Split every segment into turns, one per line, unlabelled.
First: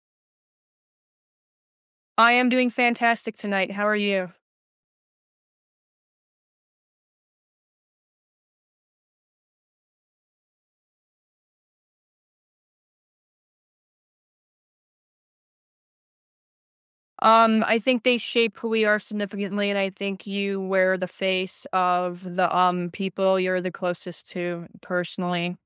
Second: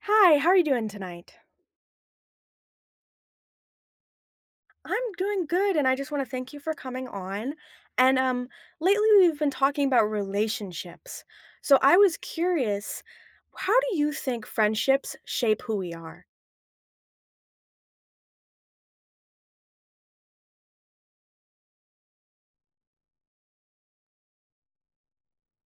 Hi, how are you doing tonight?
I am doing fantastic tonight. How are you?
I'm doing good, and I just want to thank you for coming on. And Lately we've been talking about relationships. So I was curious, how do you think friendships shape who we are?
I think they shape who we are significantly, and I think you wear the face of the people you're the closest to personally.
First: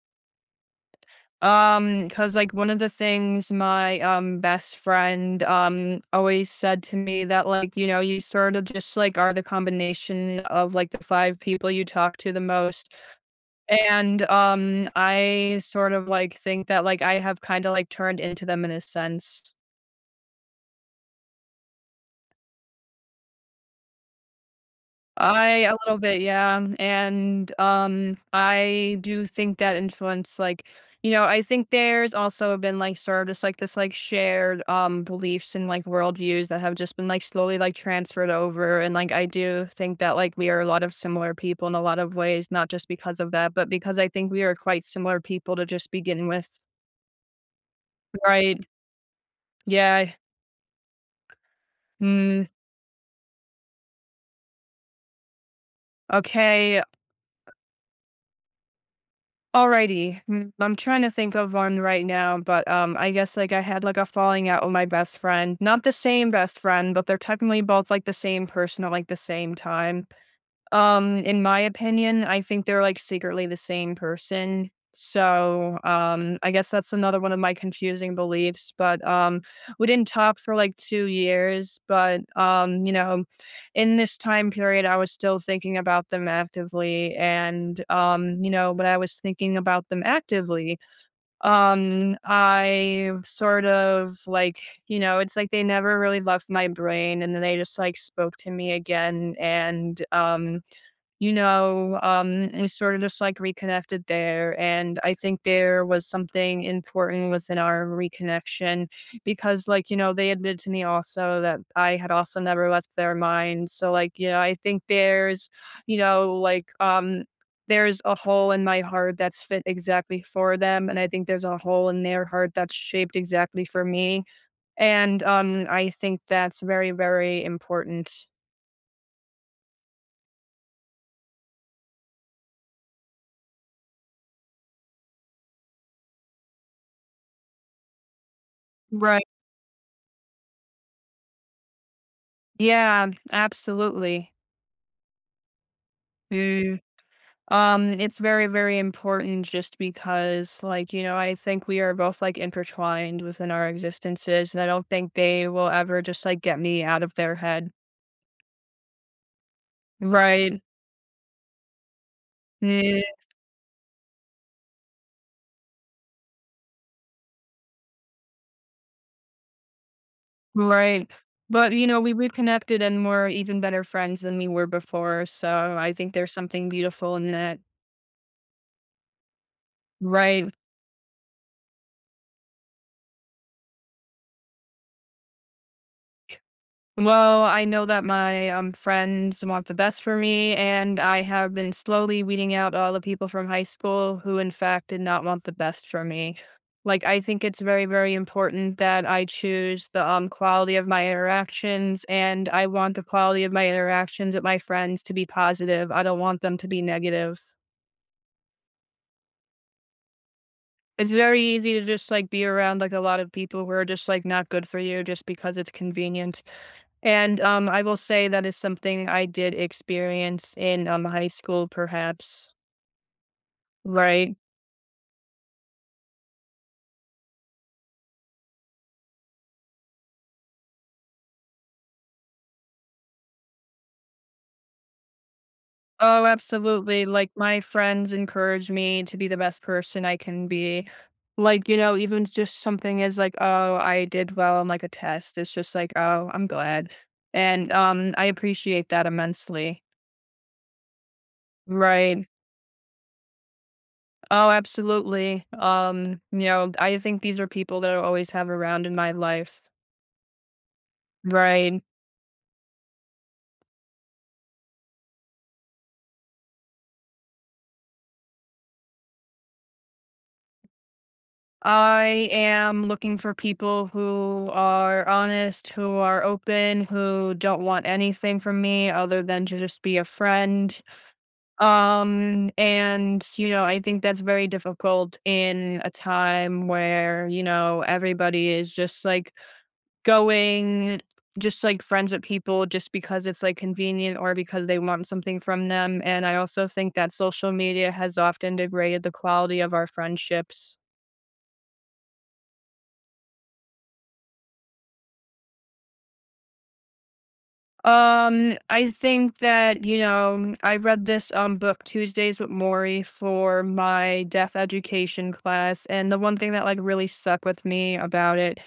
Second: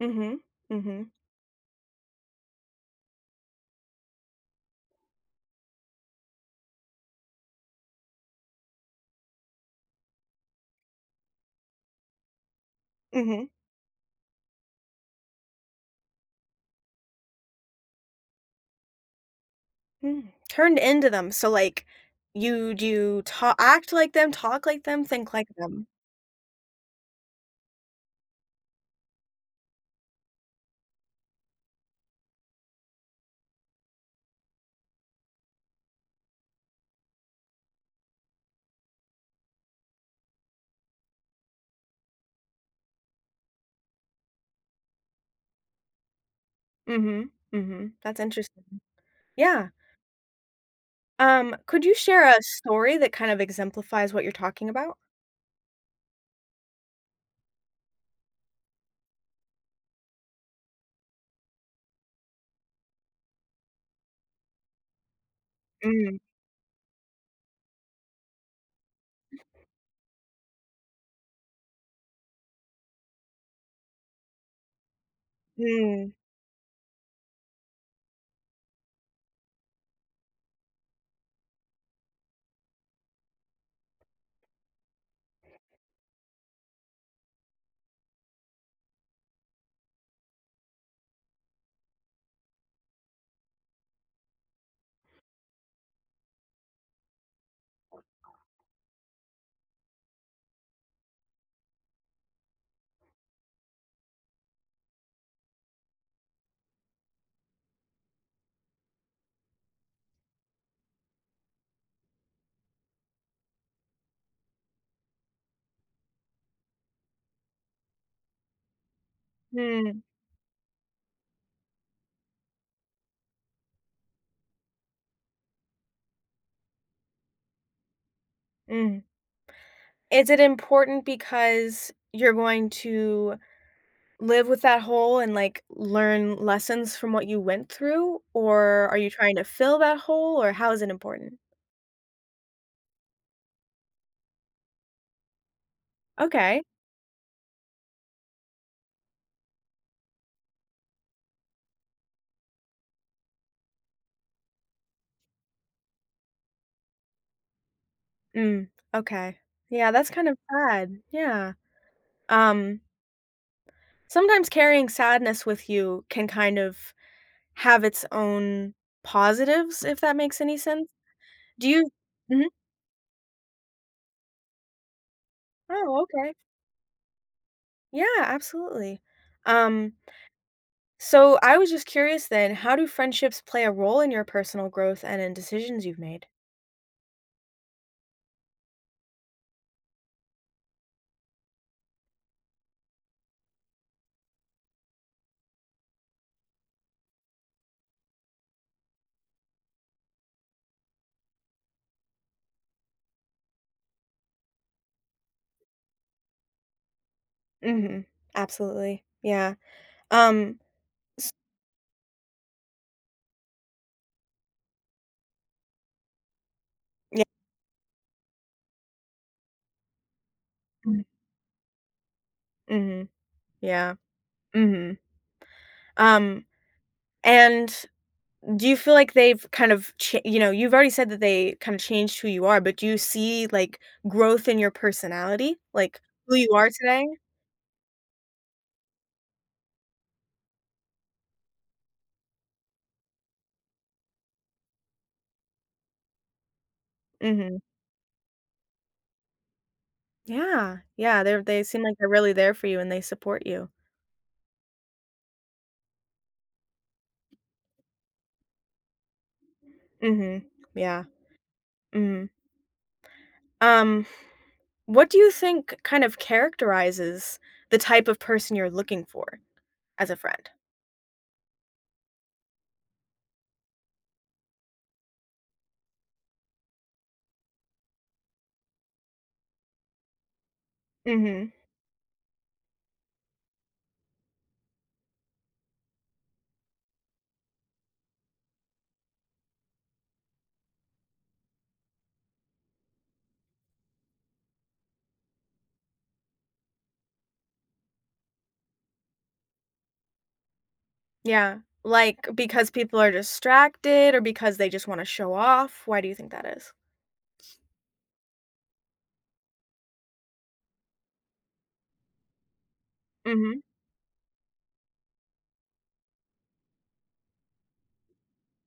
Mm-hmm. Mm-hmm.
Because like one of the things my best friend always said to me that like you know you sort of just like are the combination of like the five people you talk to the most.
Mm-hmm.
And I sort of like think that like I have kind of like turned into them in a sense.
Mm. Turned into them. So like you do you talk act like them, talk like them, think like
I a
them.
little bit, yeah, and, I do think that influence, like you know, I think there's also been, like, sort of just, like, this, like, shared, beliefs and, like, worldviews that have just been, like, slowly, like, transferred over, and, like, I do think that, like, we are a lot of similar people in a lot of ways, not just because of that, but because I think we are quite similar people to just begin with.
Mm-hmm. Mm-hmm. That's
Right.
interesting. Yeah.
Yeah.
Could you share a
Mm,
story that kind of exemplifies what you're talking about?
okay. Alrighty. Mm, I'm trying to think of one right now, but I guess like I had like a falling out with my best friend. Not the
Mm,
same best friend, but they're technically both like the same person at like the same time. In my opinion, I think they're, like, secretly the same person. So,
mm,
I guess that's another one of my confusing beliefs, but, we didn't talk for, like, 2 years, but, you know, in this time period, I was still thinking about them actively and, you know, when I was thinking about them actively, I sort of, like, you know, it's like they never really left my brain, and then they just, like, spoke to me again, and, you know, and we sort of just like reconnected there. And I think there was something important within our reconnection because, like, you know, they admitted to me also that I had also never left their mind. So, like, you know, I think there's, you know, like, there's a hole in my heart that's fit
mm.
exactly for them. And I think there's a hole in their heart that's shaped exactly for me. And I think that's very, very important.
Mm. Is it important because you're going to live with that hole and, like, learn lessons from what you went through, or are you
Right.
trying to fill that hole, or how is it important?
Yeah, absolutely.
Okay.
Mm, it's very, very important just because, like, you know, I think we are both like intertwined within our existences, and I don't think they will ever just like get me out of their head.
Mm, okay. Yeah, that's kind of
Right.
sad, yeah. Um,
Yeah,
Sometimes carrying sadness with you can kind of have its own positives, if that makes any sense.
right.
Do
But you
you
know, we
Mhm.
reconnected and we're even better friends than we were before. So I
Oh,
think there's
okay.
something beautiful in that.
Yeah, absolutely. Um.
Right.
So I was just curious then, how do friendships play a role in your personal growth and in decisions you've made?
Well, I know that my friends want the best for me, and I have been slowly weeding out all the people from high school who, in fact, did not want the best for me. Like, I think it's very, very important that I choose the quality of my interactions, and I want the quality of my interactions with my friends to be positive. I don't want them to be negative.
Mhm. Absolutely. Yeah. Um,
It's very easy to just like be around like a lot of people who are just like not good for you just because it's convenient.
yeah.
And I will say that is something I did experience in
Mhm.
high school, perhaps.
Mhm. Yeah.
Right.
Mhm. Um, and do you feel like they've, you've already said that they kind of changed who you are, but do you see, like, growth in your personality? Like,
Oh,
who you are today?
absolutely. Like my friends encourage me to be the best person I can be. Like, you know, even just something is like, oh, I did well on like a test. It's just like, oh, I'm glad.
Mhm.
And I appreciate that immensely.
Yeah. Yeah, they seem like they're
Right.
really there for you and they support you.
Oh, absolutely. You know, I think these are people that I always have around in my life.
Mhm. Yeah.
Right.
Mhm. Um. What do you think kind of characterizes the type of person you're looking for as a friend?
I am looking for people who are honest, who are open, who don't want anything from me other than to just be a friend.
Mhm.
And you know, I think that's very difficult in a time where, you know, everybody is just like going just like friends with people just because it's like convenient or because they want something from them. And I also think that social media has often degraded the quality of our friendships.
Yeah. Like, because people are distracted or because they just wanna show off? Why do you think that is?
I think that, you know, I read this book Tuesdays with Maury
Mhm.
for my deaf education class, and the one thing that like really stuck with me about it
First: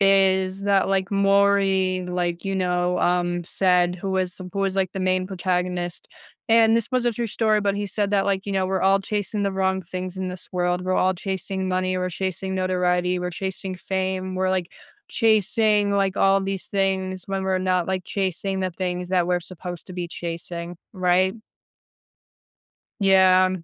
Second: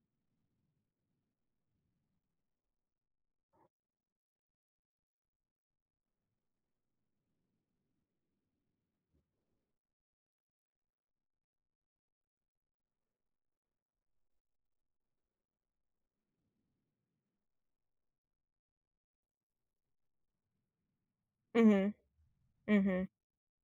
is that like Maury, like, you know, said who was like the main protagonist. And this was a true story, but he said that like, you know, we're all chasing the wrong things in this world. We're all chasing money, we're chasing notoriety, we're chasing fame, we're like chasing, like, all these things when we're not, like, chasing the things that we're supposed to be chasing, right?
Mhm. Mhm.
Yeah.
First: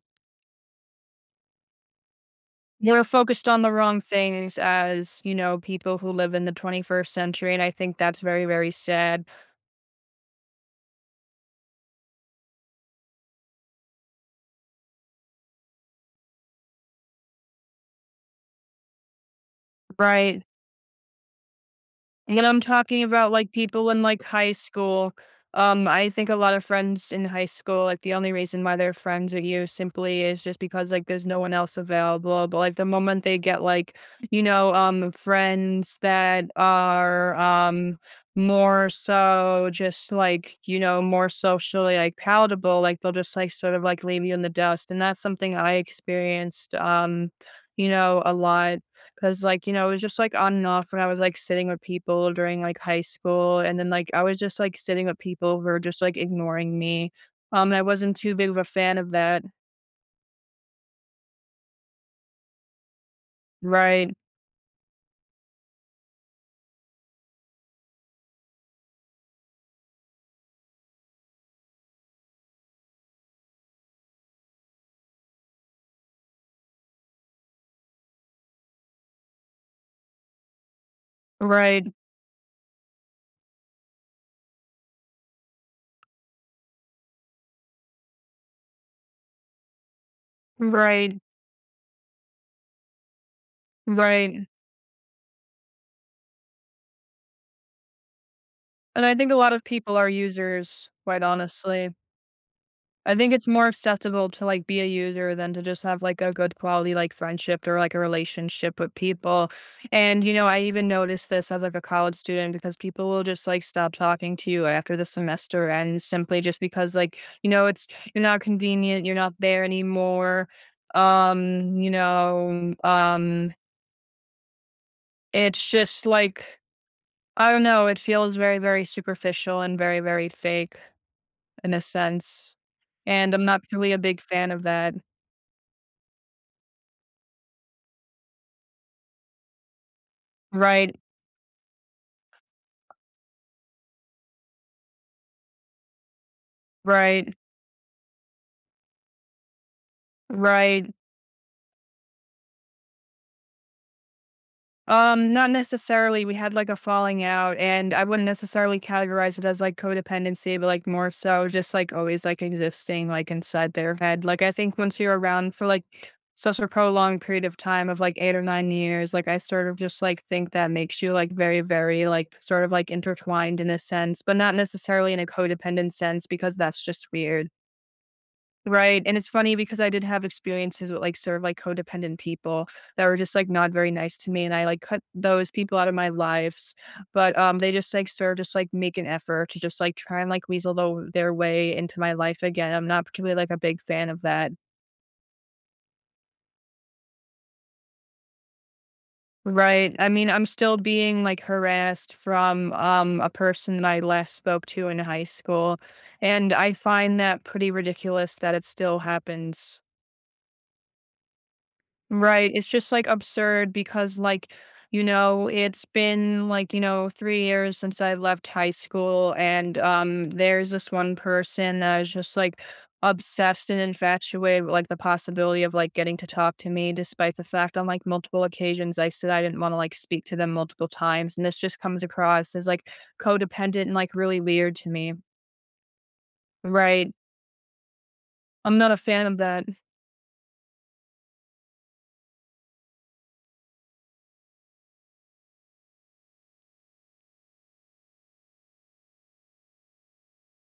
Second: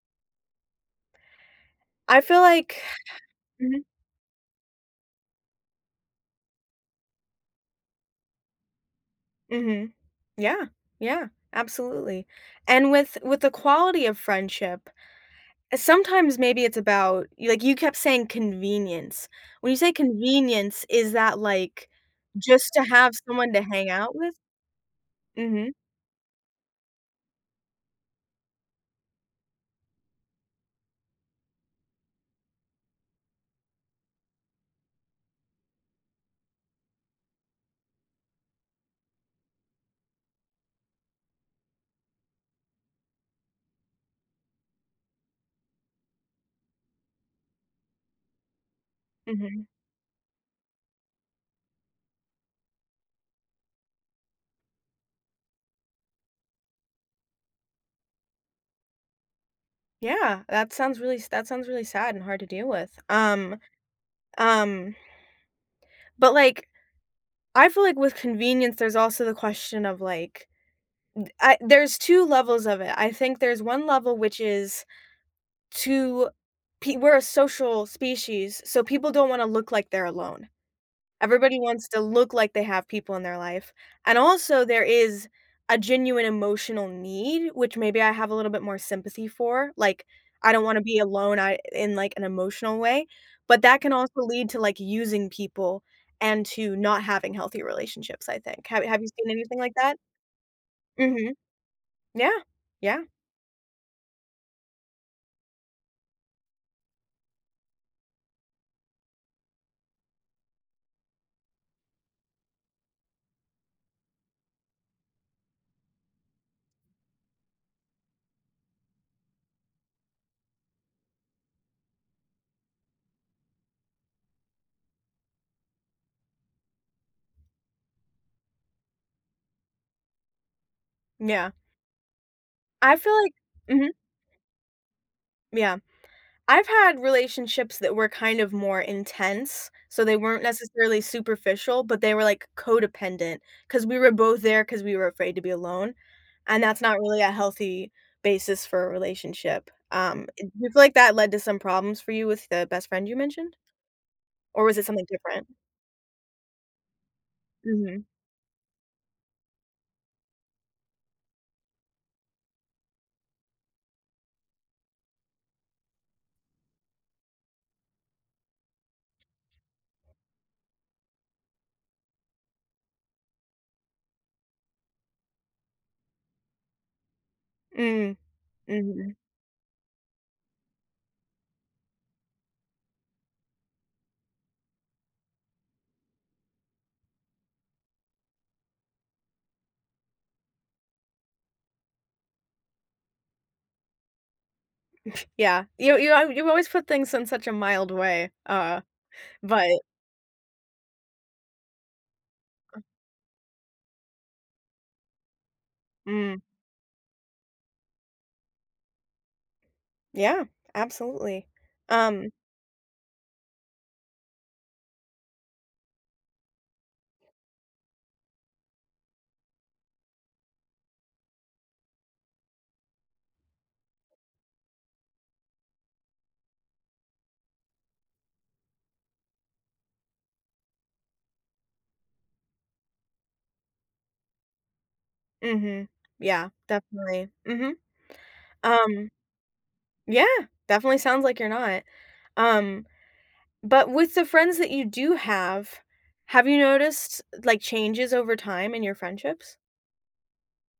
I feel like
We're focused on the
Mhm.
wrong things as, you know, people who live in the 21st century, and I think that's very, very sad.
Mhm. Yeah, yeah, absolutely. And with the quality of friendship, eh, sometimes maybe it's about like you kept saying convenience. When you say
Right.
convenience, is that like
And I'm
just to
talking
have
about, like,
someone to hang
people in,
out
like,
with?
high school.
Mhm,
I think a lot of friends in high school, like, the only reason why they're friends with you simply is just because, like, there's no one else available, but, like, the moment they get, like, you know, friends that are, more so just, like, you know, more socially, like, palatable, like, they'll just, like, sort of, like, leave you in the dust, and that's something I experienced, you know, a lot. 'Cause,
mhm.
like, you know, it was just, like, on and off when I was, like, sitting with people during, like, high school, and then, like, I was just, like, sitting with people who were just, like, ignoring me. And I wasn't too big of a fan of that.
Yeah, that sounds really sad and hard to deal with.
Right.
Um, but like I feel like with convenience, there's also the question of like I there's 2 levels of it. I think there's one level which is To pe we're a social species, so people don't wanna look like they're alone. Everybody
Right.
wants to look like they have people in their life, and also there is a genuine emotional need, which maybe I have a little bit more sympathy for, like, I don't wanna be
Right.
alone, I in, like, an emotional way, but that can also
Right.
lead to, like, using people and to not having healthy relationships, I think. Have
And
you
I
seen
think a lot
anything
of
like
people
that?
are users, quite
Mhm.
honestly.
Yeah. Yeah.
I think it's more acceptable to like be a user than to just have like a good quality like friendship or like a relationship with people. And you know, I even noticed this as like a college student because people will just like stop talking to you after the semester ends simply just because like, you know, it's you're not convenient, you're not there anymore. Um, you know, um it's just like I don't know, it feels very very superficial and very very fake
Yeah.
in a sense.
I feel like
And I'm not
Mhm.
really a big fan of that.
Yeah. I've had relationships that were kind of more intense, so they weren't
Right,
necessarily superficial, but they were, like, codependent because we were both there because we were afraid to be alone, and that's not really a
right,
healthy basis for a relationship. Do you feel
right.
like that led to some problems for you with the best friend you mentioned? Or was it something different?
Not necessarily. We had like a falling out, and I
Mhm.
wouldn't necessarily categorize it as like codependency, but like more so just like always like existing like inside their head. Like I think once you're around for like such a prolonged period of time of like 8 or 9 years, like I sort of just like think that makes you like very, very like sort of like intertwined in a sense, but not necessarily in a codependent sense because that's just weird.
Mm,
Right, and
mhm.
it's funny because I did have experiences with, like, sort of, like, codependent people that were just, like, not very nice to me, and I, like, cut those people out of my lives, but, they just, like, sort of just, like, make an effort to just, like, try and, like, weasel tho their way into my life again. I'm not particularly, like, a big fan of that.
Yeah. You always put things in such a mild way, but
Right, I mean, I'm still being, like, harassed from, a person that I last spoke to in high school,
mm,
and I find that pretty ridiculous that it still happens.
yeah, absolutely. Um.
Right. It's just like absurd because like, you know, it's been like, you know, 3 years since I left high school. And there's this one person that is just like obsessed and infatuated with like the possibility of like getting to talk to me despite the fact on like multiple occasions I said I didn't want to like speak to them multiple times. And this just comes across as like codependent and like really weird to me.
Mhm. Yeah,
Right.
definitely. Mhm.
I'm not a
Um,
fan of that.
yeah, definitely sounds like you're not. Um, but with the friends that you do have you noticed, like, changes over time in your friendships?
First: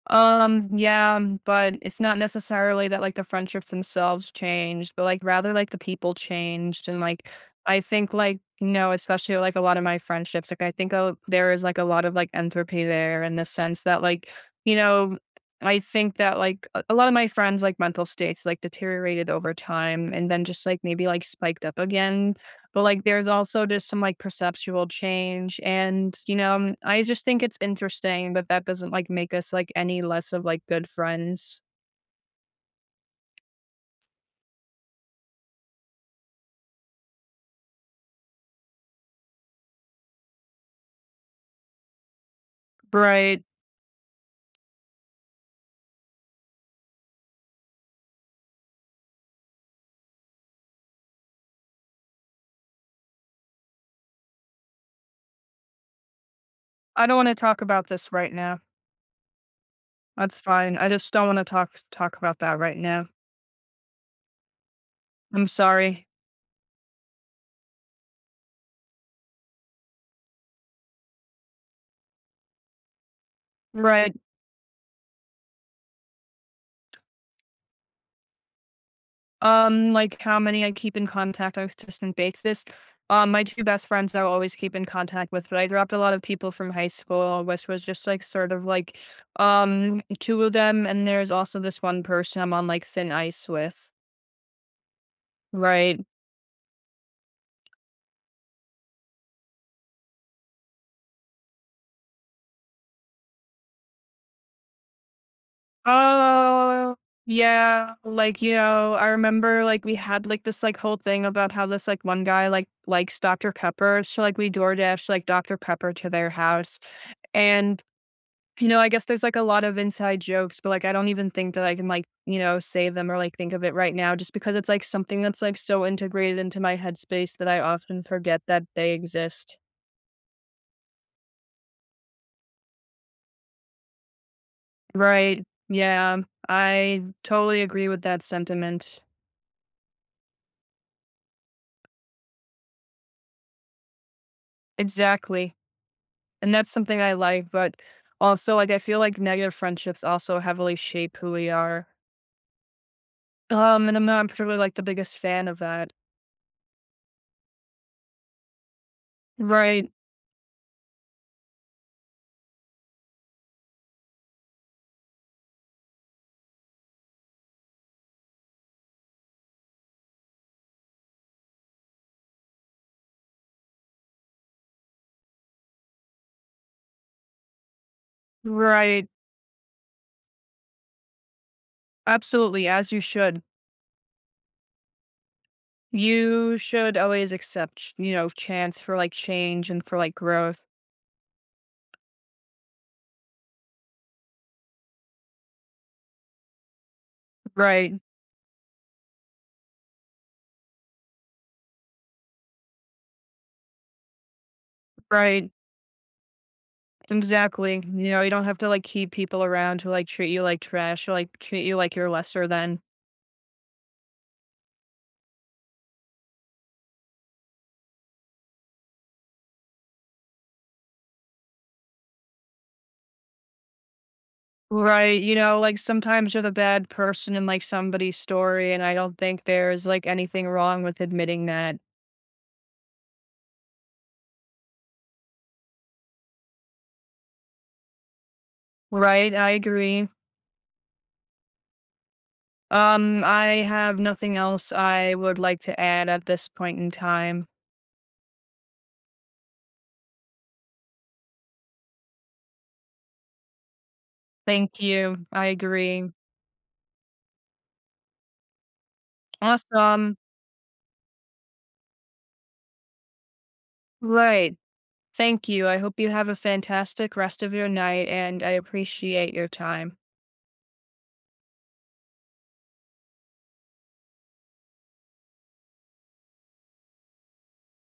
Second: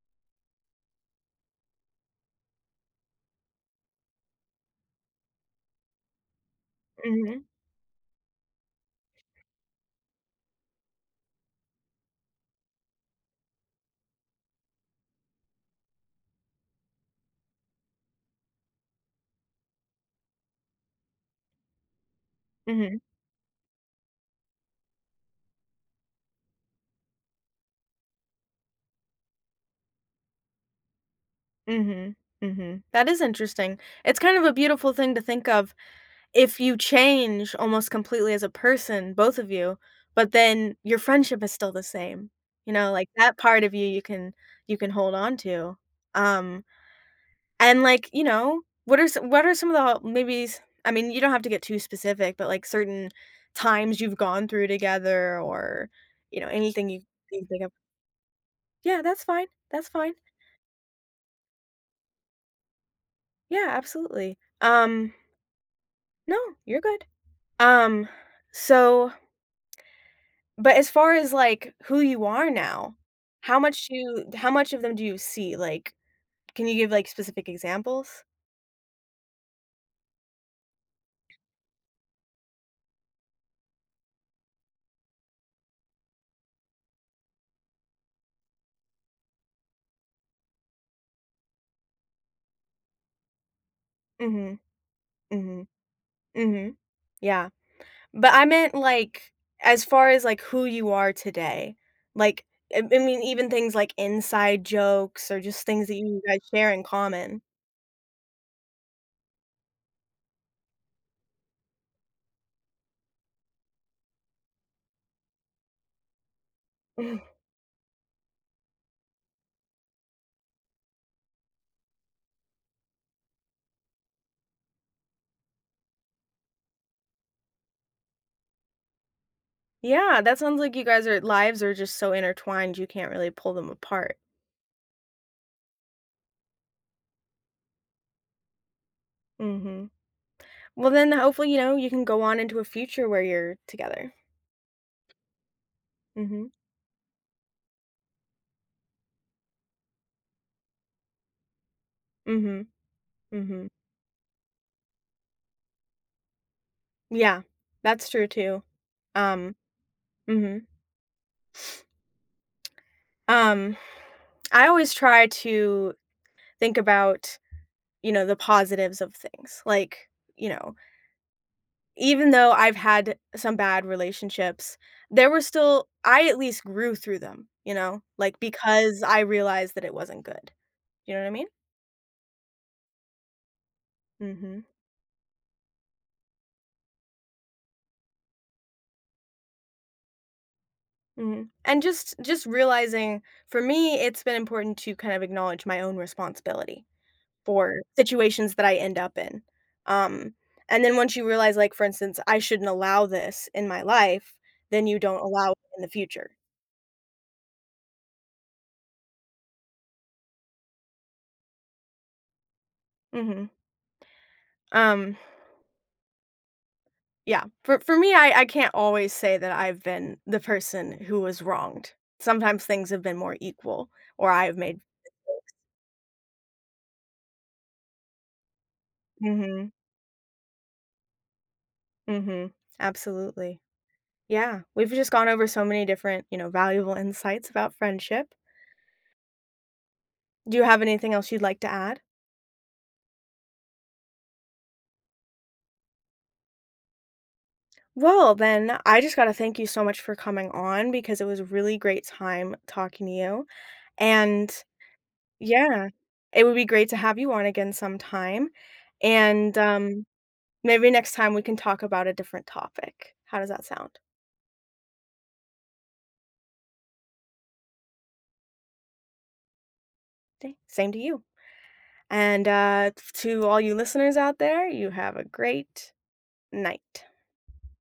Yeah, but it's not necessarily that like the friendships themselves changed, but like rather like the people changed and like
Mhm.
I think like you know, especially like a lot of my friendships, like I think there is like a lot of like entropy there in the sense that like you know, I think that like a lot of my friends like mental states like deteriorated over time and then just like maybe like spiked up again but,
Mhm.
like, there's also just some, like, perceptual change, and, you know, I just think it's interesting. But that doesn't, like, make us, like, any less of, like, good friends.
Mhm. Mhm. That is interesting. It's kind of a beautiful thing to think of if you change almost completely as a person, both of you, but then your friendship is still the same. You know, like, that
Right.
part of you, you can hold on to. Um. And, like, you know, what are some of the maybe s I mean, you don't have to get too specific, but, like, certain times you've gone through together or, you know, anything you
I don't wanna
you
talk
think of.
about this right now.
Yeah, that's fine, that's fine.
That's fine. I just don't wanna talk about that right now.
Yeah, absolutely.
I'm sorry.
No, you're good. Um, so but as far as, like, who you are now,
Right.
how much of them do you see? Like, can you give, like, specific examples?
Like how many I keep in contact on a consistent basis. My two best friends I always keep in contact with, but I dropped a lot of people from high school, which was just like sort of like two of them, and there's also this one person I'm on like thin ice with.
Mhm, mhm,
Right.
mhm. Yeah, but I meant, like, as far as, like, who you are today, like, I mean, even things like inside jokes or just things that you guys share in
Oh
common.
yeah. Like, you know, I remember like we had like this like whole thing about how this like one guy like likes Dr. Pepper. So like we DoorDash like Dr. Pepper to their house.
Mm.
And you know, I guess there's, like, a lot of inside jokes, but, like, I don't even think that I can, like, you know, say them or, like, think of it right now just because it's, like, something that's, like, so integrated into my headspace that I often forget that they exist.
Yeah, that sounds like you guys are lives are just so intertwined, you can't really pull them apart.
Right. Yeah. I totally agree with that sentiment.
Mhm. Well, then hopefully, you know, you can go on into a future where you're together.
Exactly.
Mhm,
And that's something I like, but also, like, I feel like negative friendships also heavily shape who we are.
mhm. Mhm.
And I'm not particularly, like, the biggest fan of that.
Yeah, that's true too. Um,
Right.
mhm. Um, I always try to think about, you know, the positives of things. Like, you know, even though I've had some bad relationships, there were still I at least grew through them, you know? Like, because
Right.
I realized that it wasn't good. You know what I mean?
Absolutely, as you should.
Mhm.
You should always accept, you know, chance for like change and for like growth.
Mhm. And just realizing for me, it's been important to kind of acknowledge my own responsibility for
Right.
situations that I end up in. Um, and then once you realize, like, for instance, I shouldn't allow this in my life, then you don't
Right.
allow it in the future.
Exactly. You know, you don't have to like keep people around who like treat you like trash or like treat you like you're lesser than.
Mhm. Um, yeah. For me, I can't always say that I've been the person who was wronged. Sometimes things have been more equal or I've made
Right. You know, like sometimes you're the bad person in like somebody's story, and I don't think
Mhm.
there's like anything wrong with admitting that.
Mhm. Absolutely. Yeah. We've just gone over so many different, you know, valuable insights about friendship.
Right. I agree.
Do you have anything else you'd like to add?
I have nothing else I would like to add at this point in time.
Well, then, I just gotta thank you so much for coming on because it was a really great time talking to you, and
Thank you. I
yeah,
agree.
it would be great to have you on again sometime, and,
Awesome.
maybe next time we can talk about a different topic. How does that sound?
Right. Thank you. I hope you have a fantastic rest of your night and I appreciate your time.
Thank same to you, and, to all you listeners out there, you have a great night.